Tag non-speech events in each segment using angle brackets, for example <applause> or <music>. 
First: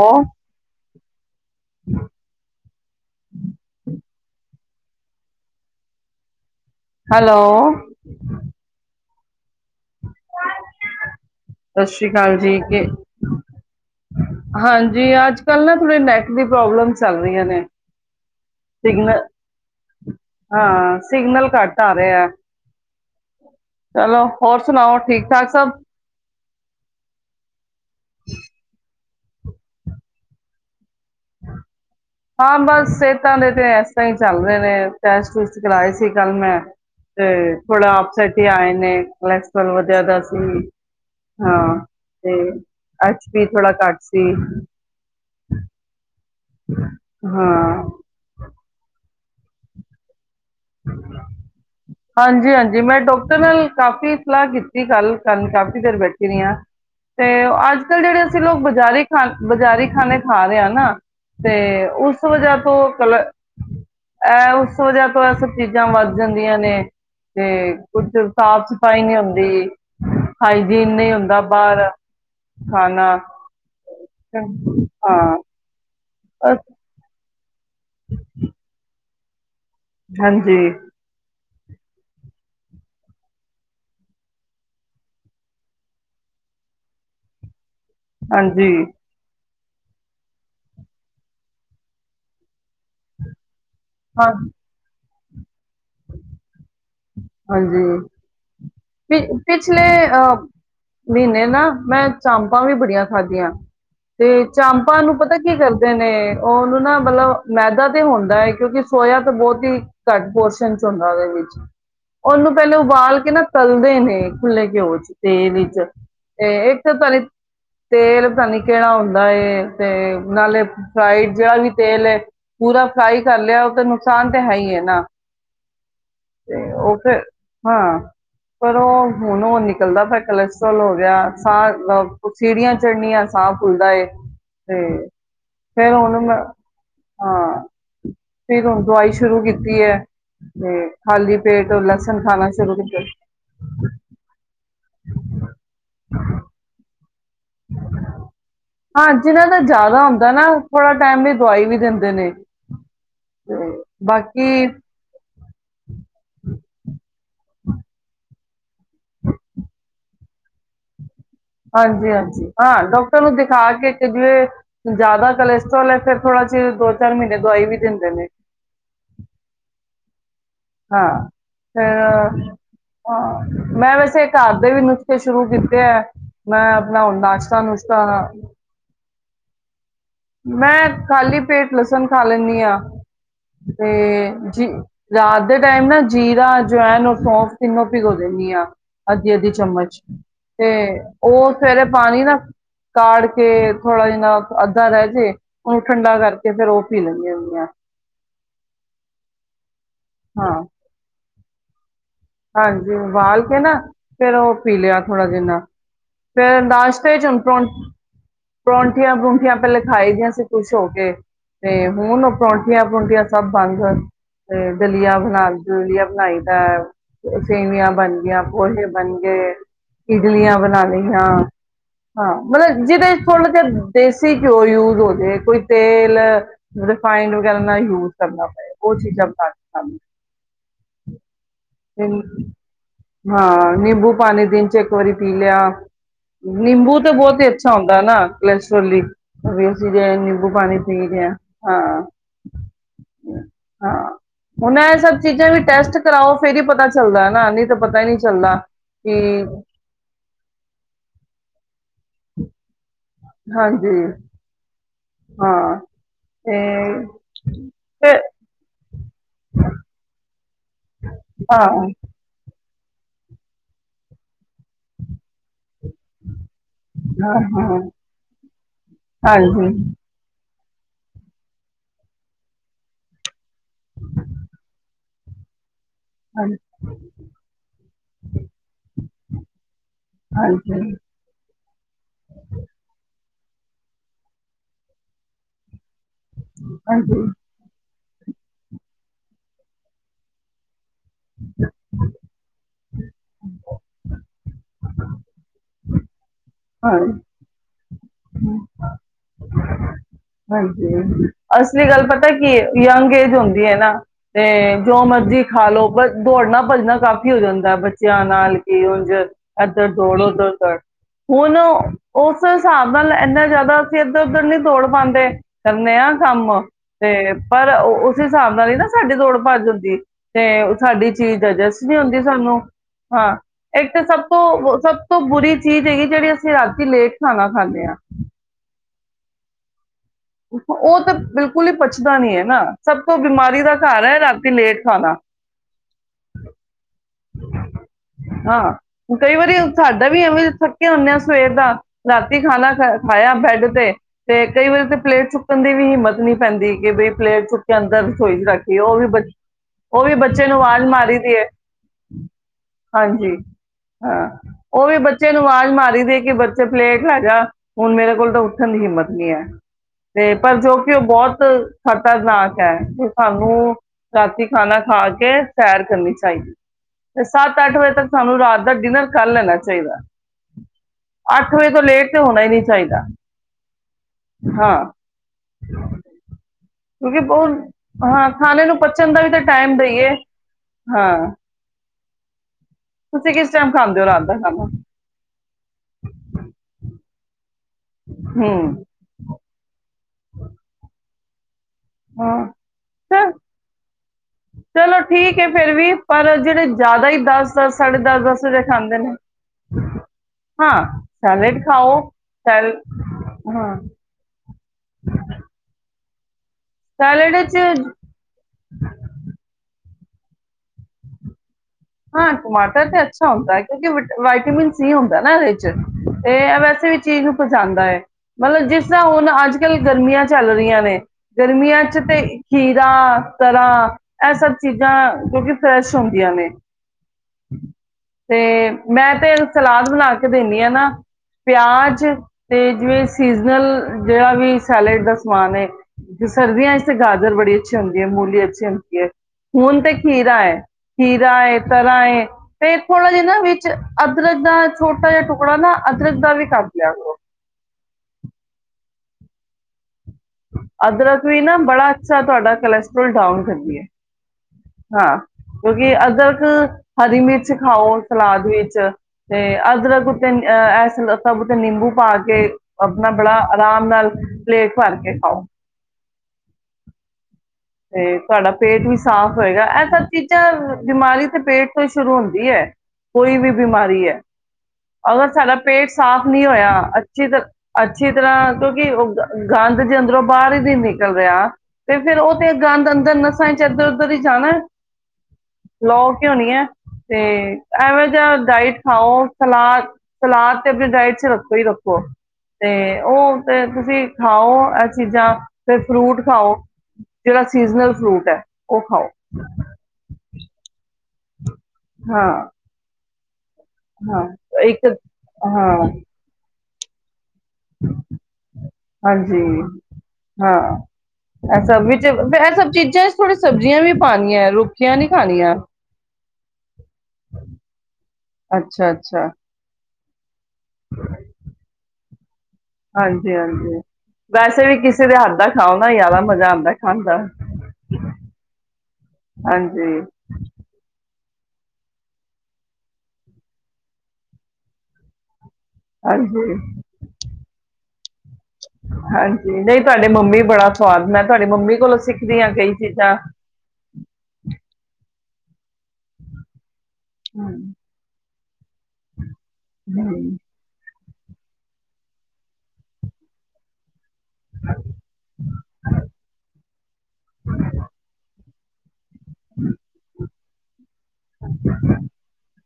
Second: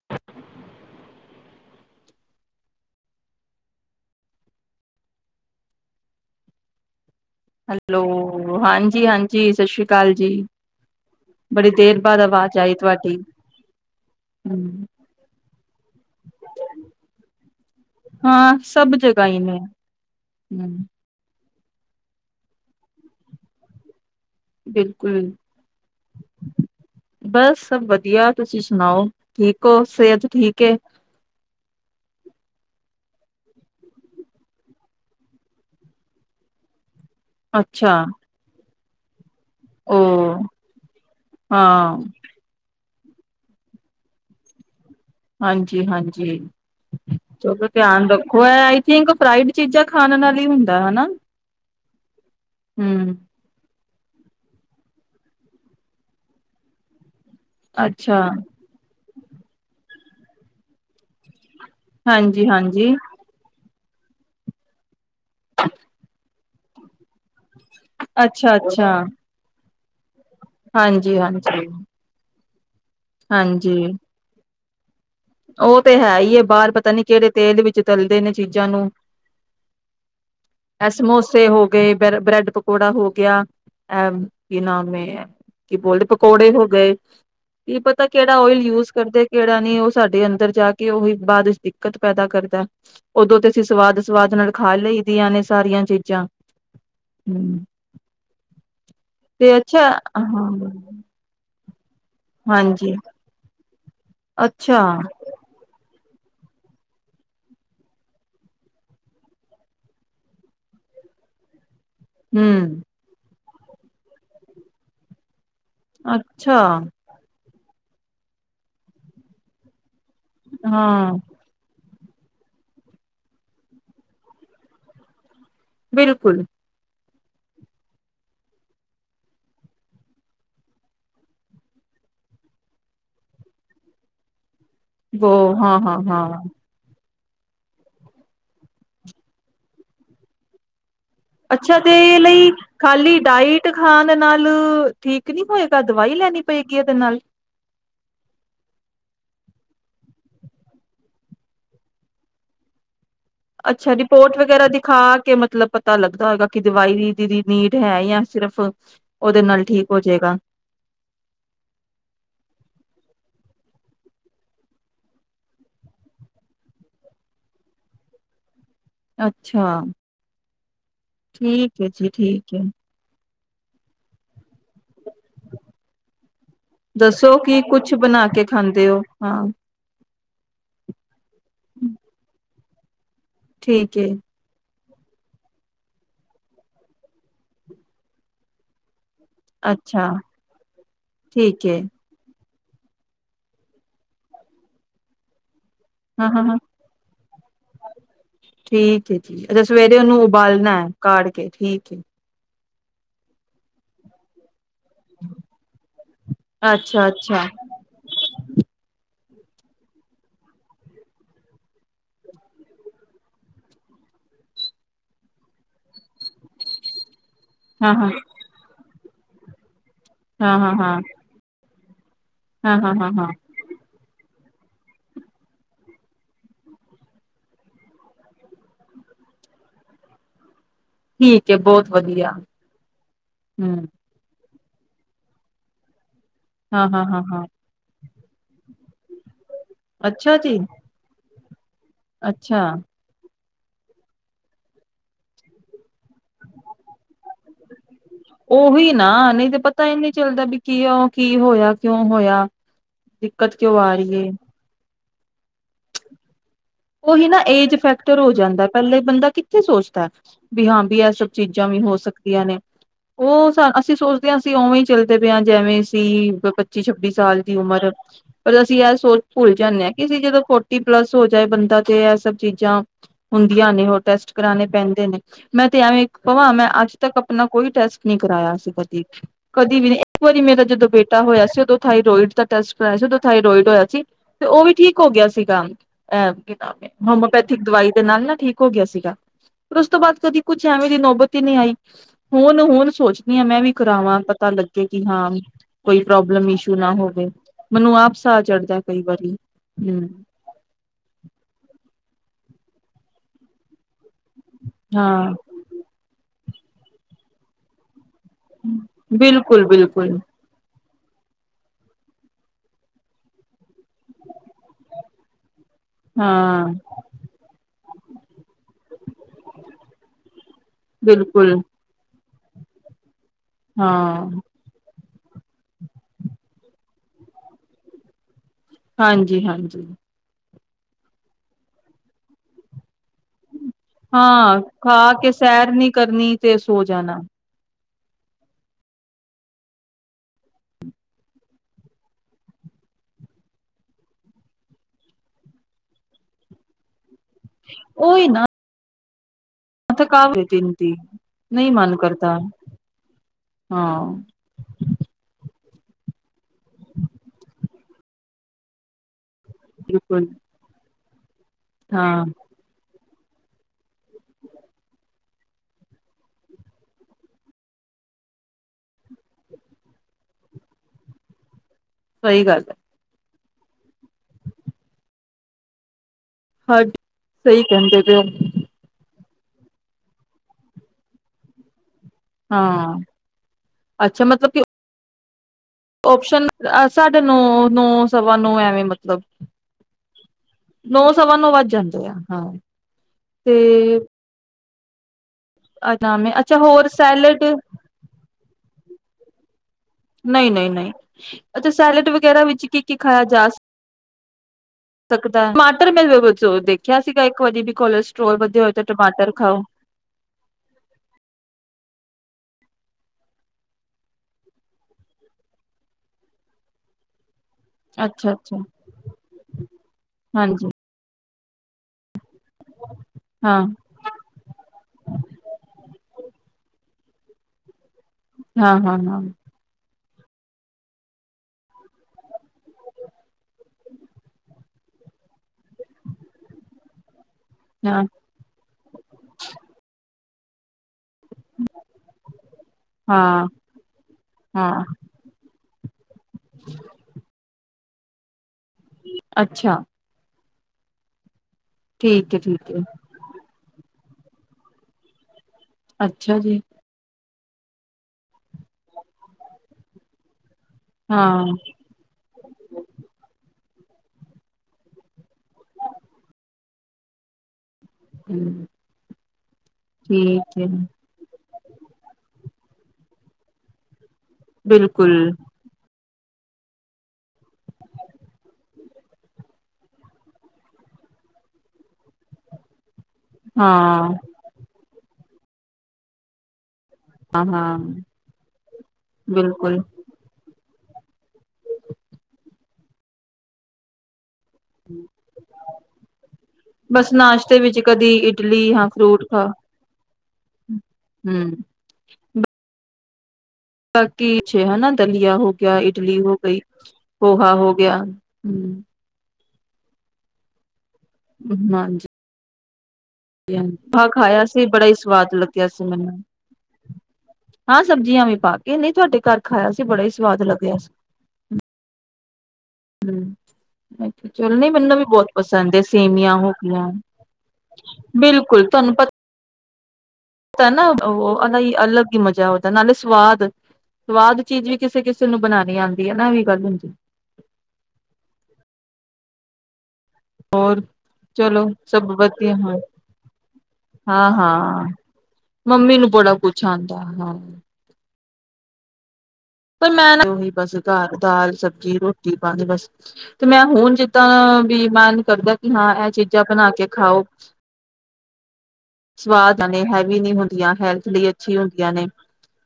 ਓਹ <inaudible> ਹੈਲੋ ਹਾਂਜੀ ਹਾਂ ਜੀ ਸਤਿ ਸ਼੍ਰੀ ਅਕਾਲ ਜੀ, ਬੜੇ ਸਤਿ ਦੇਰ ਸ੍ਰੀ ਬਾਦ ਅਕਾਲ ਆਵਾਜ ਜੀ ਆਈ ਕੇ ਤੁਆਡੀ ਹਾਂਜੀ ਅੱਜ ਕੱਲ ਨਾ ਥੋੜੇ ਨੇਟ ਦੀ ਪ੍ਰੋਬਲਮ ਚੱਲ ਰੀਆਂ ਨੇ ਹਾਂ ਸਭ ਸਿਗਨਲ, ਜਗ੍ਹਾ ਹੀ ਨੇ ਹਮ ਹਾਂ ਸਿਗਨਲ ਕੱਟ ਘੱਰੇ ਆ ਚਲੋ ਹੋਰ ਸੁਣਾਓ ਠੀਕ ਬਿਲਕੁਲ ਠਾਕ ਸਭ ਬਸ ਸਭ ਵਦੀਆ ਤੁਸੀਂ ਸੁਣਾਓ ਠੀਕ ਓ ਸੇਹਤ ਠੀਕ ਏ? ਹਾਂ ਬਸ ਸਿਹਤਾਂ ਦੇ ਤੇ ਏਸਤਰਾਂ ਹੀ ਚੱਲ ਰਏ ਨੇ ਟੈਸਟ ਟੂਸਟ ਕਰਾਏ ਸੀ ਕੱਲ ਮੈਂ ਤੇ ਥੋੜਾ ਅੱਛਾ ਅਪਸੇਟ ਈ ਆਏਨ ਫ੍ਰੇ ਕੁਵੈਂਸ। ਫਲੋ ਜਾਦਾ ਸੀ, ਉਹ ਹਾਂ ਤੇ ਐਚ ਪੀ ਥੋੜਾ ਘੱਟ ਸੀ। ਹਾਂਜੀ ਹਾਂਜੀ। ਚਲੋ ਹਾਂ ਧਿਆਨ ਰੱਖੋ, ਏ ਆਈ ਥਿੰਕ ਫਰਾਈਡ ਚੀਜਾਂ ਖਾਣ ਨਾਲ ਹੀ ਹੁੰਦਾ ਹਨਾ ਹਾਂਜੀ ਹਾਂਜੀ, ਮੈਂ ਹਮ ਡੋਕਟਰ ਨਾਲ ਕਾਫੀ ਸਲਾਅ ਕੀਤੀ ਕੱਲ, ਕੱਲ ਕਾਫੀ ਦੇਰ ਬੈਠੀ ਰਿਆਂ। ਤੇ ਅੱਜ-ਕੱਲ ਅੱਛਾ ਜੇੜੇ ਅਸੀ ਲੋਗ ਬਜਾਰੀ ਖਾ, ਬਜ਼ਾਰੀ ਖਾਨੇ ਖਾ ਰੇ ਆ ਨਾ ਤੇ ਉਸ ਹਾਂਜੀ ਵਜ੍ਹਾ ਤੋਂ ਹਾਂਜੀ ਕਲ ਐ ਉਸ ਵਜਾਅ ਤੋ ਐਸੀ ਚੀਜਾ ਵੱਧ ਜਾਂਦੀਆਂ ਨੇ। ਤੇ ਕੁੱਜ ਅੱਛਾ ਸਾਫ਼ ਅੱਛਾ ਸਫ਼ਾਈ ਨਈ ਹੁੰਦੀ। ਹਾਈਜੀਨ ਨਈ ਹਾਂਜੀ ਹੁੰਦਾ ਹਾਂਜੀ ਬਾਰ ਹ ਨਾ ਓ ਤੇ ਹੈ ਈ। ਏਹ ਬਾਰ ਪਤਾ ਨਹੀਂ ਕੀ ਦੇ ਤੇਲ ਵਿੱਚ ਤਲਦੇ ਨੇ ਚੀਜਾ ਨੂੰ। ਹਾਂਜੀ ਏ ਸਮੋਸੇ ਹੋ ਗਏ, ਬ੍ਰੈ ਬ੍ਰੈਡ ਪਕੌੜਾ ਹੋ ਗੇਆ, ਐ ਕੀ ਨਾਮ ਏ, ਕੀ ਬੋਲਦੇ ਪਕੌੜੇ ਹੋ ਗਏ ਕੀ ਪਤਾ ਕੇੜਾ ਓਇਲ ਹਾਂਜੀ ਯੂਜ ਕਰਦੇ, ਕੇ ਤਾਂ ਨੀ ਓਸ ਤਾਡੇ ਅੰਦਰ ਜਾ ਕੇ ਓਹੀ ਬਾਦ ਵਿੱਚ ਦਿੱਕਤ ਪੈਦਾ ਕਰਦਾ ਓਦੋ ਤੇ ਅਸੀ ਸਵਾਦ ਹਾਂ ਸਵਾਦ ਨਾਲ ਖਾ ਲਈ ਦੀਆਂ ਨੇ ਸਾਰੀਆਂ ਚੀਜਾਂ। ਹਾਂਜੀ, ਪਿ ਤੇ ਪਿਛਲੇ, ਅੱਛਾ ਅਹ ਹਾਂ ਮਹੀਨੇ ਨਾ ਮੈਂ ਚਾਮਪਾਂ ਵੀ ਹਾਂਜੀ ਬੜੀਆਂ ਖਾਦੀਆ, ਤੇ ਅੱਛਾ ਚਾਮਪਾਂ ਨੂੰ ਪਤਾ ਕੀ ਕਰ ਦੇ ਨੇ, ਓਨੂੰ ਨਾ ਮਤਲਬ ਮੈਦਾ ਤੇ ਹੁੰਦਾ ਏ ਕਯੂਕਿ ਸੋਯਾ ਤੇ ਬਹੁਤ ਹੀ ਘੱਟ ਪੋਰਸ਼ਨ ਚ ਹੁੰਦਾ ਓਦੇ ਵਿੱਚ ਓਨੂੰ ਪੈਲੇ ਹਮ ਉਬਾਲ ਕੇ ਨਾ ਤਲਦੇ ਨੇ, ਖੁੱਲੇ ਘਿਓ ਚ ਤੇਲ ਚ, ਅੱਛਾ ਤੇ ਇੱਕ ਤੁਆ- ਤੇਲ ਪ੍ਰਾ ਨੀ ਕੇੜਾ ਹੁੰਦਾ ਏ, ਤੇ ਨਾਲੇ ਹਾਂ ਫਰਾਈਡ ਜੇੜਾ ਵੀ ਤੇਲ ਏ। ਪੂਰਾ ਫਰਾਈ ਕਰ ਲਿਆ ਓਹ ਤ ਨੁਕਸਾਨ ਤੇ ਹੈ ਹੀ ਏ ਨਾ। ਬਿਲ ਤੇ ਓ ਫੇ ਹਾਂ, ਪਰ ਓਹ ਹੁਨ ਓ ਨਿਕਲਦਾ ਪੇ ਕਲੈਸਰ੍ਰੋਲ ਹੋ ਗੇਆ, ਸਾਹ ਸੀਦੀਆਂ ਚੜਨੀਆਂ ਸਾਹ ਫੁੱਲਦਾ ਏ। ਤੇ ਬ, ਹਾਂ, ਫੇਰ ਹਾਂ, ਹੁਣ ਮੈਂ ਹਾਂ। ਹਾਂ, ਫਿਰ ਹੁਨ ਦਵਾਈ ਸ਼ੁਰੂ ਕੀਤੀ ਏ, ਤੇ ਖਾਲੀ ਪੇਟ ਅੱਛਾ ਤੇ ਲਸਣ ਖਾਣਾ ਲਈ ਸ਼ੁਰੂ ਕੀਤਾ ਖਾਲੀ ਡਾਇਟ ਖਾਨ ਨਾਲ ਠੀਕ ਨੀ ਹੋਏਗਾ, ਦਵਾਈ ਲੈਣੀ ਪਏਗੀ ਏਦੇ ਨਾਲ। ਹਾਂ, ਜਿਨਾਂ ਦਾ ਜ਼ਾਦਾ ਹੁੰਦਾ ਨਾ ਥੋੜਾ ਟੈਮ ਵੀ ਦਵਾਈ ਵੀ ਦਿੰਦੇ ਨੇ। ਤੇ ਅੱਛਾ ਰਿਪੋਟ ਬਾਕੀ ਵਗੈਰਾ ਦਿਖਾ ਕੇ ਮਤਲਬ ਪਤਾ ਲੱਗਦਾ ਹੋਏਗਾ ਕਿ ਦਵਾਈ ਦੀ ਦੀ ਨੀਡ ਹੈ ਯਾ ਸਿਰਫ ਓਦੇ ਨਾਲ ਠੀਕ ਹੋਜੇਗਾ। ਹਾਂਜੀ, ਹਾਂਜੀ ਹਾਂ ਡੋਕਟਰ ਨੂੰ ਦਿਖਾ ਕੇ ਵੀ ਏ, ਜ਼ਿਆਦਾ ਕਲੇਸਟ੍ਰੋਲ ਏ ਫਿਰ ਥੋੜਾ ਚੀਰ ਦੋ ਤੀਨ ਮ੍ਹੀਨੇ ਦਵਾਈ ਵੀ ਦਿੰਦੇ ਨੇ। ਅੱਛਾ। ਹਾਂ। ਠੀਕ ਹੈ ਜੀ ਠੀਕ <unintelligible> ਹੈ ਮੈਂ ਵੈਸੇ ਘਰ ਦੇ ਵੀ ਨੁਕਸੇ ਸ਼ੁਰੂ ਕੀਤੇ ਐ, ਮੈਂ ਅਪਨਾ ਹੁਨ ਦੱਸੋ ਨਾਸ਼ਤਾ ਕਿ ਕੁਛ ਨੂਸ਼ਤਾ ਬਣਾ ਕੇ ਖਾਂਦੇ ਹੋ ਹਾਂ ਖਾਲੀ ਪੇਟ ਲਸਣ ਖਾ ਲੈਂਦੀ ਹਾਂ ਠੀਕ ਹੈ ਤੇ, ਜੀ ਰਾਤ ਦੇ ਟਾਈਮ ਨਾ ਜੀਰਾ, ਅਜਵੈਨ ਔਰ ਸੌਂਫ ਤਿੰਨੋਂ ਭਿਗੋ ਦਿੰਨੀ ਆਂ ਅੱਦੀ, ਅੱਦੀ ਚੱਮਚ ਅੱਛਾ ਤੇ ਓ ਠੀਕ ਹੈ ਸਵੇਰੇ ਪਾਣੀ ਨਾ ਕਾੜ ਕੇ ਥੋੜਾ <unintelligible> <unintelligible> ਓ ਠੰਡਾ ਹਾਂ ਹਾਂ ਕਰਕੇ ਹਾਂ ਫੇਰ ਓ ਪੀ ਲੈਂਨੀ ਹੁੰਨੀ ਆਂ। ਤੇ ਓਨੂੰ ਉਬਾਲਨੈ ਕਾੜ ਕੇ ਠੀਕ ਠੀਕ। ਹਾਂਜੀ, ਉਬਾਲ ਕੇ ਨਾ ਫੇਰ ਓ ਪੀ ਲਿਆ ਥੋੜਾ ਜੇਆ ਨਾਲ, ਫੇਰ ਅ ਅੱਛਾ ਨਾਸ਼ਤੇ ਚ ਹੋਂ ਅੱਛਾ ਪ ਪਰੌਂਠੀਆਂ, ਪੂਰੂੰਠੀਆਂ ਪੈਲੇ ਖਾਈ ਦੀਆਂ ਸੀ ਖੁਸ਼ ਹੋ ਕੇ, ਤੇ ਹੁਨ ਓ ਪਰੌਂਠੀਆਂ, ਪੂਰੂੰਠੀਆਂ ਸਬ ਬੰਦ ਤੇ ਦਲੀਆ ਬਣਾ ਦਲੀਆ ਬਣਾਈ ਦੈ। ਸੇਵੀਆਂ ਹਾਂ ਹਾਂ ਬਣਦੀਆਂ ਪੋਹੇ ਬੰਗੇ। ਇਡਲੀਆ ਹਾਂ ਹਾਂ ਬਨਾ ਹਾਂ ਲਈਆਂ। ਹਾਂ, ਮਲਬ ਹਾਂ ਹਾਂ ਹਾਂ ਜਿਦੇ ਦੇਸੀ ਘਿਓ ਯੂਜ ਹੋ ਜੇ, ਕੋਈ ਤੇਲ, ਰਿਫਾਈਂਡ ਵਗੈਰਾ ਨਾ ਯੂਜ ਕਰਨਾ ਪਏ, ਓ ਚੀਜਾਂ ਠੀਕ ਹੈ ਬਹੁਤ ਵਧੀਆ ਹਾਂ ਹਮ ਨਿੰਬੂ ਪਾਨੀ ਦਿਨ ਚੇ ਇੱਕ ਵਾਰੀ ਪੀ ਲਿਆ ਹਾਂ ਨਿੰਬੂ ਹਾਂ ਤੇ ਹਾਂ ਭੋਤ ਹਾਂ ਹੀ ਅੱਛਾ ਹੁੰ ਨਾ, ਕਲੇਸ਼ਲੀ ਅਸੀ ਜੇ ਅੱਛਾ ਨਿੰਬੂ ਜੀ ਪਾਣੀ ਪੀ ਗਿਆ ਹਾਂ। ਅੱਛਾ। ਹਾਂ, ਹੂਨ ਐ ਸਭ ਚੀਜਾਂ ਵੀ ਟੈਸਟ ਕਰਾਓ, ਫੇਰ ਈ ਪਤਾ ਚੱਲਦਾ। ਨਾ ਨਈ ਤੇ ਓਹੀ ਨਾ, ਨਹੀ ਤੇ ਪਤਾ ਹੀ ਨੀ ਚੱਲਦਾ ਵੀ ਕੀ ਆ ਓ, ਕੀ ਹੋਯਾ? ਕਯੋਂ ਹੋਯਾ? ਦਿੱਕਤ ਕਿਓਂ ਆ ਹਾਂਜੀ ਰਈ ਏ? ਹਾਂ। ਤੇ ਓਹੀ ਨਾ ਏਜ ਤੇ ਫੈਕਟਰ ਹੋ ਜਾਂਦਾ, ਪੈਲੇ ਬੰਦਾ ਕਿੱਥੇ ਸੋਚਦਾ। ਵੀ ਹਾਂ, ਵੀ ਏ ਸਭ ਹਾਂ ਚੀਜਾਂ ਵੀ ਹੋ ਸਕਦੀਆਂ ਨੇ। ਓ ਸਾ, ਅਸੀ ਸੋਚਦੇ ਆ ਅਸੀ ਓਵੇਂ ਹੀ ਚੱਲਦੇ ਪਏ ਆ ਜੇਵੇਂ ਸੀ ਪੱਚੀ-ਛੱਬੀ ਹਾਂ ਸਾਲ ਦੀ ਹਾਂ ਉਮਰ, ਪਰ ਅਸੀ ਏ ਸੋਚ ਪੂੱਲ ਹਾਂਜੀ ਜਾਨੇ ਆ ਕਿ ਅਸੀ ਜਦੋ ਫੋ ਟੀ ਪਲੱਸ ਹੋ ਜਾਏ ਬੰਦਾ ਤੇ ਏਹ ਸਭ ਚੀਜਾਂ ਹੁੰਦੀਆਂ ਨੇ, ਹੋ ਟੈਸਟ ਕਰਾਨੇ ਪੈਂਦੇ ਨੇ, ਮੈਂ- ਤੇ ਐਵੇਂ ਪਵਾ ਹਾਂਜੀ ਮੈਂ ਅੱਜ ਤੱਕ ਅਪਨਾ ਕੋਈ ਟੈਸਟ ਨੀ ਕਰਾਯਾ ਸੀ ਕਦੀ, ਕਦੀ ਵੀ ਨੀ, ਇੱਕ ਵਾਰੀ ਮੇਰਾ ਹਾਂਜੀ ਜਦੋ ਬੇਟਾ ਹੋਯਾ ਸੀ ਓਦੋਂ ਥਾਈਰੋਇਡ ਦਾ ਟੈਸਟ ਕਰਾਯਾ ਸੀ ਥਾਈਰੋਇਡ ਹੋਇਆ ਸੀ ਤੇ ਓਹ ਵੀ ਠੀਕ ਹੋ ਗਿਆ ਸੀਗਾ। ਐ ਕਿ ਨਾਮ ਏ? ਹਾਂਜੀ ਹੋਮਓਪੈਥਿਕ ਦਵਾਈ ਦੇ ਨਾਲ ਨਾ ਠੀਕ ਹੋ ਗਿਆ ਸੀਗਾ, ਫਿਰ ਉਸ ਤੋਂ ਬਾਦ ਕਦੀ ਕੁੱਛ ਐਵੇਂ ਦੀ ਨੌਬਤ ਈ ਨੀ ਆਈ। ਹੁਨ ਹੁਨ ਸੋਚਦੀ ਆ ਮੈਂ ਵੀ ਕਰਾਵਾਂ, ਪਤਾ ਲੱਗੇ ਕਿ ਹਾਂ ਕੋਈ ਪ੍ਰੋਬ ਲਮ ਇਸ਼ੂ ਨਾ ਹਾਂ ਹੋਵੇ, ਮੈਨੂੰ ਆਪ ਸਾਹ ਚੜਦਾ ਕਈ ਵਾਰੀ। ਹੂੰ। ਹਾਂਜੀ, ਅਸਲੀ ਗੱਲ ਪਤਾ ਕੀ ਏ ਯੰਗ ਏਜ ਹੁੰਦੀ ਹੈ ਨਾ ਤੇ ਜੋ ਹਾਂ ਮਰਜੀ ਖਾ ਲੋੋ ਬ ਦੌੜਨਾ ਪੱਜਣਾ ਕਾਫੀ ਹੋ ਜਾਂਦਾ ਬ ਚੇਆ ਨਾਲ ਕੇ, ਉਂਝ ਬਿਲਕੁਲ ਇਧਰ ਬਿਲਕੁਲ ਦੌੜ, ਓਧਰ ਦੜ। ਹੁਨ ਓਸ ਈਸਾਬ ਨਾਲ ਏਨਾ ਜਾਦਾ ਅਸੀ ਇੱਧਰ ਓਧਰ ਨਈ ਦੋੜ ਪਾਂਦੇ। ਤੇ ਕਰਨੇ ਆ ਕੰਮ, ਹਾਂ ਤੇ ਪਰ ਓਸ ਹਿਸਾਬ ਨਾਲ ਹੀ ਨਾ ਸਾਡੀ ਦੋੜ ਭੱਜ ਹੂੰ, ਤੇ ਸਾਡੀ ਚੀਜ ਬਿਲਕੁਲ ਡਾਏਜਸਟ ਨੀ ਹੁੰਦੀ ਸਾਨੂੰ। ਹਾਂ, ਇੱਕ ਤ ਸਭ ਹਾਂ ਤੋਂ, ਸਭ ਤੋਂ ਬੁਰੀ ਚੀਜ ਹੈਗੀ ਜੇੜੀ ਅਸੀਂ ਰਾਤ ਤੀ ਲੇਟ ਖਾਨਾ ਖਾਨੇ ਆ। ਹਾਂਜੀ, ਹਾਂਜੀ। ਓ ਤਾਂ ਬਿਲਕੁਲ ਹੀ ਪਚਦਾ ਨਈ ਐ ਨਾ, ਸਭ ਤੋਂ ਬਿਮਾਰੀ ਦਾ ਘਰ ਹੈ ਰਾਤੀ ਹਾਂ, ਲੇਟ ਖਾ ਖਾਣਾ ਕੇ ਸੈਰ ਨਈ ਕਰਨੀ ਤੇ ਸੋ ਜਾ ਨਾ। ਹਾਂ, ਕਈ ਵਾਰੀ ਸਾਡਾ ਵੀ ਐਵੇਂ ਥੱਕੇ ਹੋਨੇ ਆ ਸਵੇਰ ਦਾ, ਰਾਤੀ ਖਾਨਾ ਖ ਖਾਯਾ ਬੈਡ ਤੇ, ਤੇ ਕਈ ਵਾਰੀ ਤੇ ਪਲੇਟ ਚੁੱਕਨ ਦੀ ਵੀ ਹਿੰਮਤ ਨਈ ਪੈਂਦੀ ਕਿ ਬਈ ਪਲੇਟ ਚੁੱਕ ਕੇ ਅੰਦਰ ਉਹੀ ਰਸੋਈ ਨਾ ਚ ਰੱਖੀਏ, ਓਹ ਵੀ ਬੱ ਓ ਵੀ ਥਕਾਵ ਬੱਚੇ ਨੂੰ ਦਿਨ ਆਵਾਜ ਮਾਰੀ ਦੀ ਏ। ਨਹੀਂ ਮਨ ਕਰਦਾ ਹਾਂਜੀ, ਹਾਂ, ਓਹ ਵੀ ਬੱਚੇ ਨੂੰ ਆਵਾਜ ਮਾਰ ਦੀ ਏ ਕਿ ਬੱਚੇ ਪਲੇਟ ਲੈ ਜਾ ਹੁਨ ਮੇਰੇ ਕੋਲ ਤਾਂ ਉੱਠਣ ਦੀ ਹਿੰਮਤ ਨੀ ਹੈ। ਬਿਲਕੁਲ ਤੇ ਪਰ ਜੋ ਓ ਬੋਤ ਖ ਹਾਂ ਖਤਰਨਾਕ ਐ। ਸਾਨੂੰ ਰਾਤੀ ਖਾਨਾ ਖਾ ਕੇ ਸੈਰ ਕਰਨੀ ਚਾਹੀਦੀ। ਤੇ ਸੱਤ-ਅੱਠ ਵਜੇ ਤੱਕ ਸਾਨੂੰ ਰਾਤ ਦਾ ਡਿਨਰ ਕਰ ਲੈਨਾ ਚਾਈਦਾ, ਅੱਠ ਅਠ ਵਜੇ ਤੋਂ ਲੇਟ ਤੇ ਹੋਨਾ ਸਹੀ ਹੀ ਨਹੀਂ ਗੱਲ ਹੈ ਚਾਹੀਦਾ। ਹਾਂ। ਹ ਕਯੋਂਕਿ ਬੋਤ, ਸਹੀ ਕਹਿੰਦੇ ਪਏ ਹੋ ਹਾਂ ਥਾਨੇ ਨੂੰ ਪਚੱਨ ਦਾ ਵੀ ਤਾ ਟੈਮ ਦਈਏ, ਹਾਂ। ਹਾਂ ਤੁਸੀਂ ਕਿਸ ਟੈਮ ਖਾਂਦੇ ਹੋ ਰਾਤ ਅੱਛਾ ਦਾ ਮਤਲਬ ਕਿ ਖਾਨਾ? ਓਪਸ਼ਨ ਸਾਢੇ ਨੌ, ਨੌ, ਸਵਾ ਨੌ, ਐਵੇਂ ਹੂੰ ਮਤਲਬ, ਨੌ ਸਵਾ ਨੌ ਵਜ ਜਾਂਦੇ ਆ, ਹਾਂ ਚ- ਤੇ ਚਲੋ ਠੀਕ ਏ ਫੇਰ ਵੀ, ਨਾਮ ਏ ਪਰ ਅੱਛਾ ਜੇੜੇ ਹੋਰ ਜਾਦਾ ਈ ਸੈਲਡ ਦਸ, ਦਸ, ਸਾਢੇ ਦਸ, ਦਸ ਖਾਂਦੇ ਨੇ। ਨਈ, ਨਈ, ਹਾਂ ਨਈ, ਅੱਛਾ ਖਾਓ ਸੈਲਡ ਵਗੈਰਾ ਵਿੱਚ ਸੈਲ ਕੀ ਕੀ ਖਾਯਾ ਜਾ ਹਾਂ ਸ ਕਦਾ, ਟਮਾਟਰ ਮਿਲ ਜੋ ਦੇਖਿਆ ਸੀਗਾ ਸੈਲਡ ਇੱਕ ਵਾਰੀ ਵੀ ਵਿੱਚ ਕੋਲੇਸਟਰ੍ਰੋਲ ਵਧੀਆ ਹੋਏ ਤੇ ਟਮਾਟਰ ਖਾਓ। <inaudible> ਹਾਂ, ਟਮਾਟਰ ਤੇ ਅੱਛਾ ਹੁੰਦਾ ਕਿਉਂਕਿ ਵਿਟਾ ਵਾਈਟਮਿਨ ਸੀ ਹੁੰਦਾ ਨਾ ਇਹਦੇ ਚ ਤੇ ਵੈਸੇ ਵੀ ਚੀਜ ਨੂੰ ਪਚਾਂਦਾ ਏ, ਅੱਛਾ ਅੱਛਾ ਮਲਬ ਜਿਸ ਤਰਾ ਹੁਨ ਅੱਜ-ਕੱਲ ਗਰਮੀਆਂ ਚੱਲ ਹਾਂਜੀ ਰਈਆਂ ਨੇ ਗਰਮੀਆਂ ਚ ਤੇ ਖੀਰਾ, ਹਾਂ ਤਰਾਂ ਏਹ ਸਭ ਚੀਜਾਂ ਜੋ ਕਿ ਫਰੈਸ਼ ਹੁੰਦੀਆਂ ਨੇ। <inaudible> ਤੇ, ਹਾਂ ਹਾਂ ਮੈਂ ਹਾਂ ਤੇ ਸਲਾਦ ਬਨਾ ਕੇ ਦਿਨੀ ਆ ਨਾ, ਪਿਆਜ ਤੇ ਜਿਵੇਂ ਸੀਜਨਲ ਜੇੜਾ ਵੀ ਸੈਲੇਡ ਦਾ ਸਮਾਨ ਏ, ਸਰਦੀਆਂ ਵਿਚ ਤੇ ਗਾ ਜਰ ਬੜੀ ਅੱਛੀ ਹੁੰਦੀ ਏ, ਹਾਂ ਮੂਲੀ ਅੱਛੀ ਹੁੰਦੀ ਏ, ਹੁਨ ਤੇ ਖੀਰ ਦਾ ਏ, ਖੀਰ ਤਰਾਂ ਏ, ਤੇ ਥੋੜਾ ਜੇਆ ਨਾ ਹਾਂ ਵਿੱਚ ਅਦਰਕ ਦਾ ਹਾਂ ਛੋਟਾ ਜੇ ਟੁਕੜਾ ਨਾ ਅਦਰਕ ਦਾ ਵੀ ਕਟ ਲੇਆ ਕਰੋ। ਅੱਛਾ। ਅਦਰਕ ਵੀ ਨਾ ਬੜਾ ਅੱਛਾ ਠੀਕ ਹੈ ਤੁਆਡਾ ਠੀਕ ਹੈ ਕੋਲੈਸਟਰ੍ਰੋਲ ਡਾਉਨ ਕਰਦੀਏ। ਹਾਂ। ਕਿਉਂਕਿ ਅੱਛਾ ਅਦਰਕ, ਜੀ ਹਰੀ ਮਿਰਚ ਖਾਓ ਸਲਾਦ ਵਿੱਚ, ਤੇ ਅਦਰਕ ਤਿੰ ਐ ਏਸ ਨਬ ਤਬਤੇ ਹਾਂ ਨਿੰਬੂ ਪਾ ਕੇ ਅਪਨਾ ਬੜਾ ਰਾਮ ਨਾਲ ਪਲੇਟ ਭਰ ਕੇ ਖਾਓ। ਤੇ ਤੁਆਡਾ ਪੇਟ ਵੀ ਸਾਫ਼ ਹੋਏਗਾ, ਏਹ ਸਭ ਚੀਜਾਂ ਠੀਕ ਹੈ ਬਿਮਾਰੀ ਤੇ ਪੇਟ ਸ਼ੁਰੂ ਹੁੰਦੀ ਐ, ਕੋਈ ਵੀ ਬਿਮਾਰੀ ਐ। ਬਿਲਕੁਲ ਅਗਰ ਸਾਡਾ ਪੇਟ ਸਾਫ ਨੀ ਹੋਇਆ, ਅੱਛੀ ਤ ਅੱਛੀ ਤਰ੍ਹਾਂ ਕਉਂਕਿ ਓ ਗੰਦ ਜੇ ਅੰਦਰੋਂ ਬਾਰ ਨੀ ਨਿਕਲ ਰਿਆ ਤੇ ਫੇਰ ਓ ਫੇ ਗੰਦ ਓਧਰ ਨਸਾ ਚ ਹਾਂ ਏਦਰ ਉੱਧਰ ਈ ਜਾਨਾ। ਲੋਕ ਈ ਓਨੀ ਐ। ਤੇ ਹਾਂ ਹਾਂ ਐਵੇਂ ਜੇਆ ਡਾਇਟ ਖਾਓ ਬਿਲਕੁਲ ਸਲਾਦ, ਸਲਾਦ ਤੇ ਅਪਨੀ ਡਾਇਟ ਚ ਰੱਖੋ ਹੀ ਰੱਖੋ, ਤੇ ਓ ਤੇ ਤੁਸੀ ਖਾਓ ਏ ਚੀਜਾਂ ਤੇ ਫਰੂਟ ਖਾਓ। ਬਸ ਜਿਹੜਾ ਨਾਸ਼ਤੇ ਵਿੱਚ ਸੀਜ਼ਨਲ ਕਦੀ ਫਰੂਟ ਹੈ ਇਟਲੀ ਉਹ ਹਾਂ ਖਾਓ ਫਰੂਟ ਖਾ <inaudible> ਹੂੰ। ਹਾਂ। ਬਾਕੀ ਹਾਂ ਛੇ, ਇੱਕ ਹਨਾ ਦਲਿਆ ਹੋ ਹਾਂ ਗਿਆ, ਇਟਲੀ ਹੋ ਗਈ। ਪੋਹਾ ਹੋ ਗਿਆ, ਹੂੰ। ਹਾਂਜੀ ਹਾਂ। ਅਛਾ ਵਿੱਚ ਏਹ ਸਬ ਚੀਜਾਂ ਹ ਖਾਯਾ ਸੀ ਬੜਾ ਈ ਸਵਾਦ ਖਾਣੀਆਂ ਲੱਗਿਆ ਸੀ ਮੈਨੂੰ, ਹਾਂ ਸਬਜੀਆਂ ਵੀ ਪਾ ਕੇ ਅੱਛਾ ਨਈ ਤੁਆਡੇ ਅੱਛਾ ਘਰ ਖਾਯਾ ਸੀ, ਬੜਾ ਈ ਸਵਾਦ ਲੱਗਿਆ ਸੀ। ਹਾਂਜੀ, ਹੂੰ ਹਾਂਜੀ, ਚਲੋ ਵੈਸੇ ਨਹੀਂ ਵੀ ਮੈਨੂੰ ਕਿਸੇ ਦੇ ਬਹੁਤ ਹੱਥ ਦਾ ਪਸੰਦ ਖਾਓ ਹੈ ਨਾ ਜਿਆਦਾ ਸੇਵੀਆਂ ਮਜਾ ਹੋ ਆਂਦਾ ਗਈਆਂ ਖਾਨ ਦਾ, ਹਾਂਜੀ। ਤਾਂ ਨਾ, ਓ ਉਦਾ ਈ ਅਲੱਗ ਈ ਮਜ਼ਾ ਓਦਾ ਨਾਲੇ ਸਵਾਦ, ਸਵਾਦ ਚੀਜ ਵੀ ਕਿਸੇ ਕਿਸੇ ਨੂੰ ਬਨਾ ਨੀ ਆਂਦੀ ਆ ਨਾ ਵੀ, ਏ ਵੀ ਹਾਂਜੀ ਗਲ ਹੁੰਦੀ। ਨਈ ਤੁਆਡੇ ਮੰਮੀ ਬੜਾ ਹੋਰ ਸਵਾਦ, ਮੈਂ ਤਾਡੀ ਚਲੋ ਮੰਮੀ ਕੋਲੋਂ ਸਭ ਸਿੱਖਦੀ ਹਾਂ ਵਧੀਆ ਕਈ ਚੀਜਾ ਹਾਂ-ਹਾਂ ਮੰਮੀ ਨੂੰ ਬੜਾ ਕੁਛ ਆਂ ਹਾਂ। ਪਰ ਮੈਂ ਨਾ, ਓਹੀ ਬਸ ਘਰ ਦਾਲ, ਸਬਜੀ, ਰੋਟੀ, ਪਾਨੀ ਬਸ ਤੇ ਮੈਂ ਹੁਨ ਜੇ- ਤਾਂ ਵੀ ਮਨ ਕਰਦਾ ਕਿ ਹਾਂ ਇਹ ਚੀਜਾਂ ਬਨਾ ਕੇ ਖਾਓ। ਸਵਾਦ ਆਨੇ, ਹੈਵੀ ਨੀ ਹੁੰਦੀਆਂ, ਹੈਲਥ ਦੀ ਅੱਛੀ ਹੁੰਦੀਆਂ ਨੇ,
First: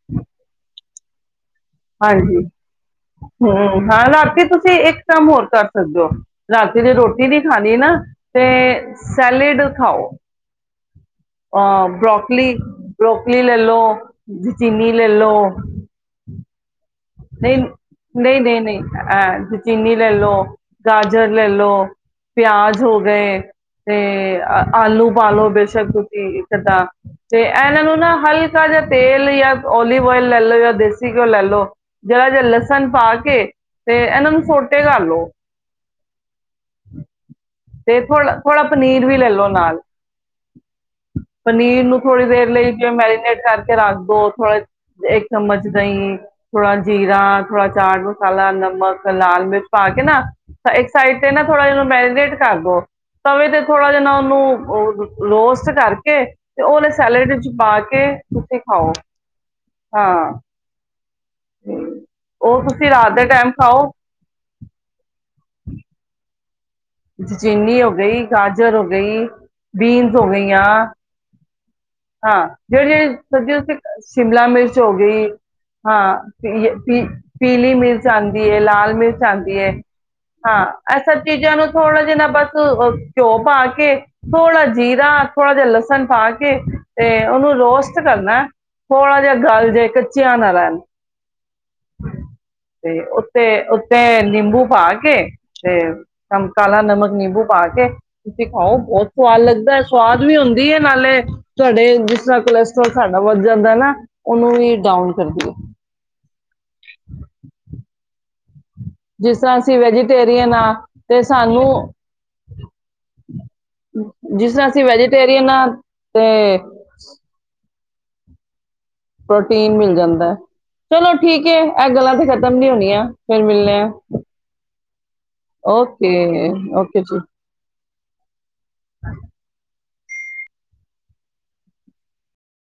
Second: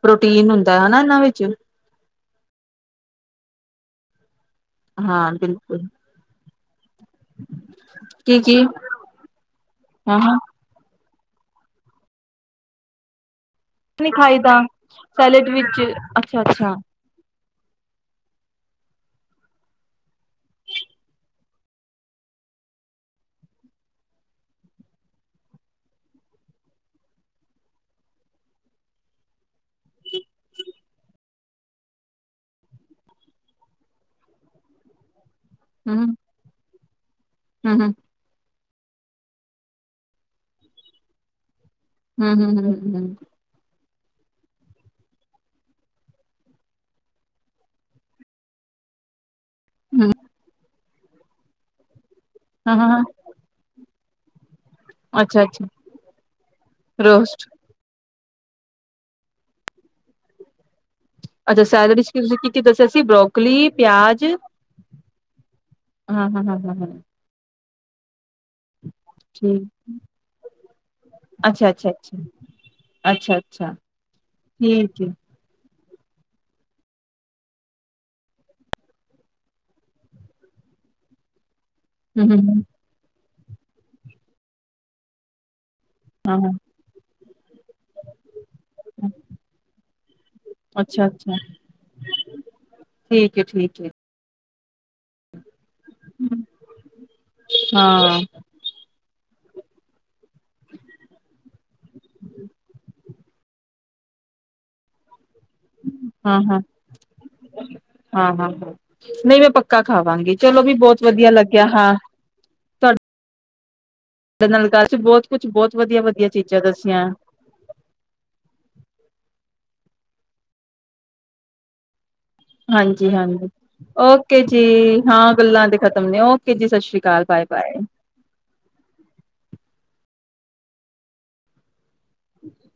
ਪ੍ਰੋਟੀਨ ਹੁੰਦਾ ਹਨਾ ਵਿੱਚ ਹਾਂਜੀ, ਹੂੰ, ਹਾਂ ਰਾਤੀ ਤੂ ਤੁਸੀਂ ਇੱਕ ਕੰਮ ਹਾਂ ਹੋਰ ਕਰ ਬਿਲਕੁਲ ਸਕਦੇ ਓ, ਰਾਤੀ ਦੀ ਰੋਟੀ ਨੀ ਖਾਨੀ ਨਾ ਤੇ ਕੀ-ਕੀ ਸੈਲੇਡ ਖਾਓ। ਹਾਂ-ਹਾਂ ਅ ਬ੍ਰੋਕਲੀ ਬੋ੍ ਕਲੀ ਲਲੋ, ਨੀ ਖਾਈ ਦਾ ਚੀਨੀ ਲੈ ਲੋ। ਸੈਲਡ ਵਿੱਚ ਅੱਛਾ-ਅੱਛਾ ਨਈ, ਨਈ ਨਈ ਨਈ, ਐ ਚੀਨੀ ਲੈ ਲੋ, ਗਾਜਰ ਲੈ ਲੋ, ਪਿਆਜ ਹੋ ਗਏ, ਤੇ ਆਲੂ ਪਾ ਲੋ ਬੇਸ਼ੱਕ ਤੁਸੀ ਇੱਕ ਅੱਦਾ, ਤੇ ਏਨਾਂ ਨੂੰ ਨਾ ਹਲਕਾ ਜੇਆ ਤੇਲ ਜਾਂ ਓਲੀਵ ਓਇਲ ਲੈ ਲੋ ਜਾਂ ਦੇਸੀ ਘਿਓ ਲੈ ਲਓ। ਜ਼ਰਾ ਜਾ ਲਸਨ ਪਾ ਕੇ ਤੇ ਏਨਾਂ ਨੂੰ ਸੋਟੇ ਕਰ ਲੋ। ਹੂੰ। <inaudible> ਤੇ ਥੋੜਾ ਥੋੜਾ ਪਨੀਰ ਵੀ ਲੈਲੋ ਨਾਲ। ਪਨੀਰ ਨੂੰ ਥੋੜ੍ਹੀ ਦੇਰ ਲਈ ਜਿਵੇ ਹੂੰ-ਹੂੰ-ਹੂੰ-ਹੂੰ-ਹੂੰ-ਹੂੰ ਮੈਰੀਨੇਟ ਕਰਕੇ ਰੱਖ ਤੋਂ ਥੋਰਾ ਇੱਕ ਚਮਚ ਦਈ ਥੋੜਾ ਜੀਰਾ, ਥੋੜਾ ਚਾਟ ਮਸਾਲਾ, ਨਮਕ, ਲਾਲ-ਮਿਰਚ ਪਾ ਕੇ ਨਾ, ਤਾਂ ਸਾਈਡ ਤੇ ਨਾਂ ਥੋੜਾ ਜਨੁ ਮੈਰੀਨੇਟ ਕਰਦੋ ਹਾਂ-ਹਾਂ ਪਵੇ ਤੇ ਥੋੜਾ ਜੇ ਓਨੂੰ ਓ ਅੱਛਾ-ਅੱਛਾ ਰੋਸਟ ਕਰਕੇ ਤੇ ਓਨੇ ਸੈਲਡ ਰੋਸਟ ਚ ਪਾ ਕੇ ਕਿਥੇ ਖਾਓ, ਹਾਂ। ਅੱਛਾ ਸੈਲੇਡ ਇਚ ਤੁਸੀ ਕੀ ਕੀ ਉਹ ਦੱਸਿਆ ਤੁਸੀਂ ਸੀ ਰਾਤ ਦੇ ਟਾਈਮ ਬਰੋਕਲੀ, ਖਾਓ ਪਿਆਜ ਹਾਂ, ਹਾਂ, ਹਾਂ, ਹ, ਹ। ਚੀਨੀ ਓ ਗਈ, ਗਾਜਰ ਓ ਗ ਗਈ, ਠੀਕ ਬੀਨਸ ਹੋ ਗਈਆਂ, ਅੱਛਾ ਅੱਛਾ ਅੱਛਾ ਹਾਂ, ਜੇੜੀ ਜੇੜੀ ਅੱਛਾ ਸਬਜੀਆਂ ਅੱਛਾ ਉਥੇ ਸ਼ਿਮਲਾ ਮਿਰਚ ਹੋ ਠੀਕ ਹੈ ਗਈ ਹਾਂ ਪ ਪੀ ਪੀਲੀ ਮਿਰਚ ਆਂਦੀ ਏ ਲਾਲ ਮਿਰਚ ਆਂਦੀ ਏ, ਹਾਂ ਇਹ ਸਭ ਚੀਜਾ ਨੂੰ ਥੋੜਾ ਜਿਨਾ ਹਮ ਬਸ ਹਮ ਘਿਓ ਪਾ ਕੇ ਥੋੜ੍ਹਾ ਜੀਰਾ ਥੋੜਾ ਜਿਹਾ ਲ ਸਣ ਪਾ ਹਾਂ ਹਾਂ ਕੇ ਤੇ ਉਹਨੂੰ ਰੋਸਟ ਕਰਨਾ ਥੋੜਾ ਜਿਹਾ ਗਲ ਜੇ ਇੱਕ ਅੱਛਾ ਅੱਛਾ ਤੇ ਠੀਕ ਹੈ ਉੱਥੇ ਠੀਕ ਹੈ ਉੱਥੇ ਨਿੰਬੂ ਪਾਕੇ ਤੇ ਕਾਲਾ ਨਮਕ ਨਿੰਬੂ ਪਾ ਹਾਂ ਕੇ ਹਾਂ ਤੁਸੀਂ ਖਾਓ ਬਹੁਤ ਸੁਆਦ ਲੱਗਦਾ ਐ ਸੁਆਦ ਵੀ ਹੁੰਦੀ ਹੈ ਨਾਲੇ ਤੁਹਾਡੇ ਜਿਸ ਤਰ੍ਹਾਂ ਕੋਲਸਟ੍ਰੋਲ ਸਾਡੇ ਵੱਧ ਜਾਂਦਾ ਨਾ ਉਹਨੂੰ ਵੀ ਡਾਊਨ ਕਰਦੀਏ ਹਾਂ ਹਾਂ <unintelligible> ਹਾਂ ਹਾਂ ਹਾਂ ਜਿਸ ਨਹੀਂ ਮੈਂ ਤਰ੍ਹਾਂ ਅਸੀਂ ਪੱਕਾ ਖਾਵਾਂਗੀ ਵੈਜੀਟੇਰੀਅਨ ਚਲੋ ਵੀ ਹਾਂ ਬਹੁਤ ਤੇ ਵਧੀਆ ਲੱਗਿਆ ਸਾਨੂੰ ਹਾਂ ਤੁਡ ਜਿਸ ਤਰ੍ਹਾਂ ਅਸੀਂ ਵੈਜੀਟੇਰੀਅਨ ਵਧੀਆ ਤੇ ਵਧੀਆ ਚੀਜ਼ਾਂ ਦੱਸੀਆਂ ਪ੍ਰੋਟੀਨ ਮਿਲ ਜਾਂਦਾ ਚਲੋ ਠੀਕ ਹੈ ਇਹ ਗੱਲਾਂ ਤੇ ਕਰ ਹਾਂਜੀ ਹਾਂਜੀ ਓਕੇ ਜੀ ਹਾਂ ਗੱਲਾਂ ਤੇ ਖਤਮ ਨੇ ਓਕੇ ਜੀ ਸਤਿ ਸ਼੍ਰੀ ਅਕਾਲ ਬਾਏ ਬਾਏ <unintelligible> <inaudible>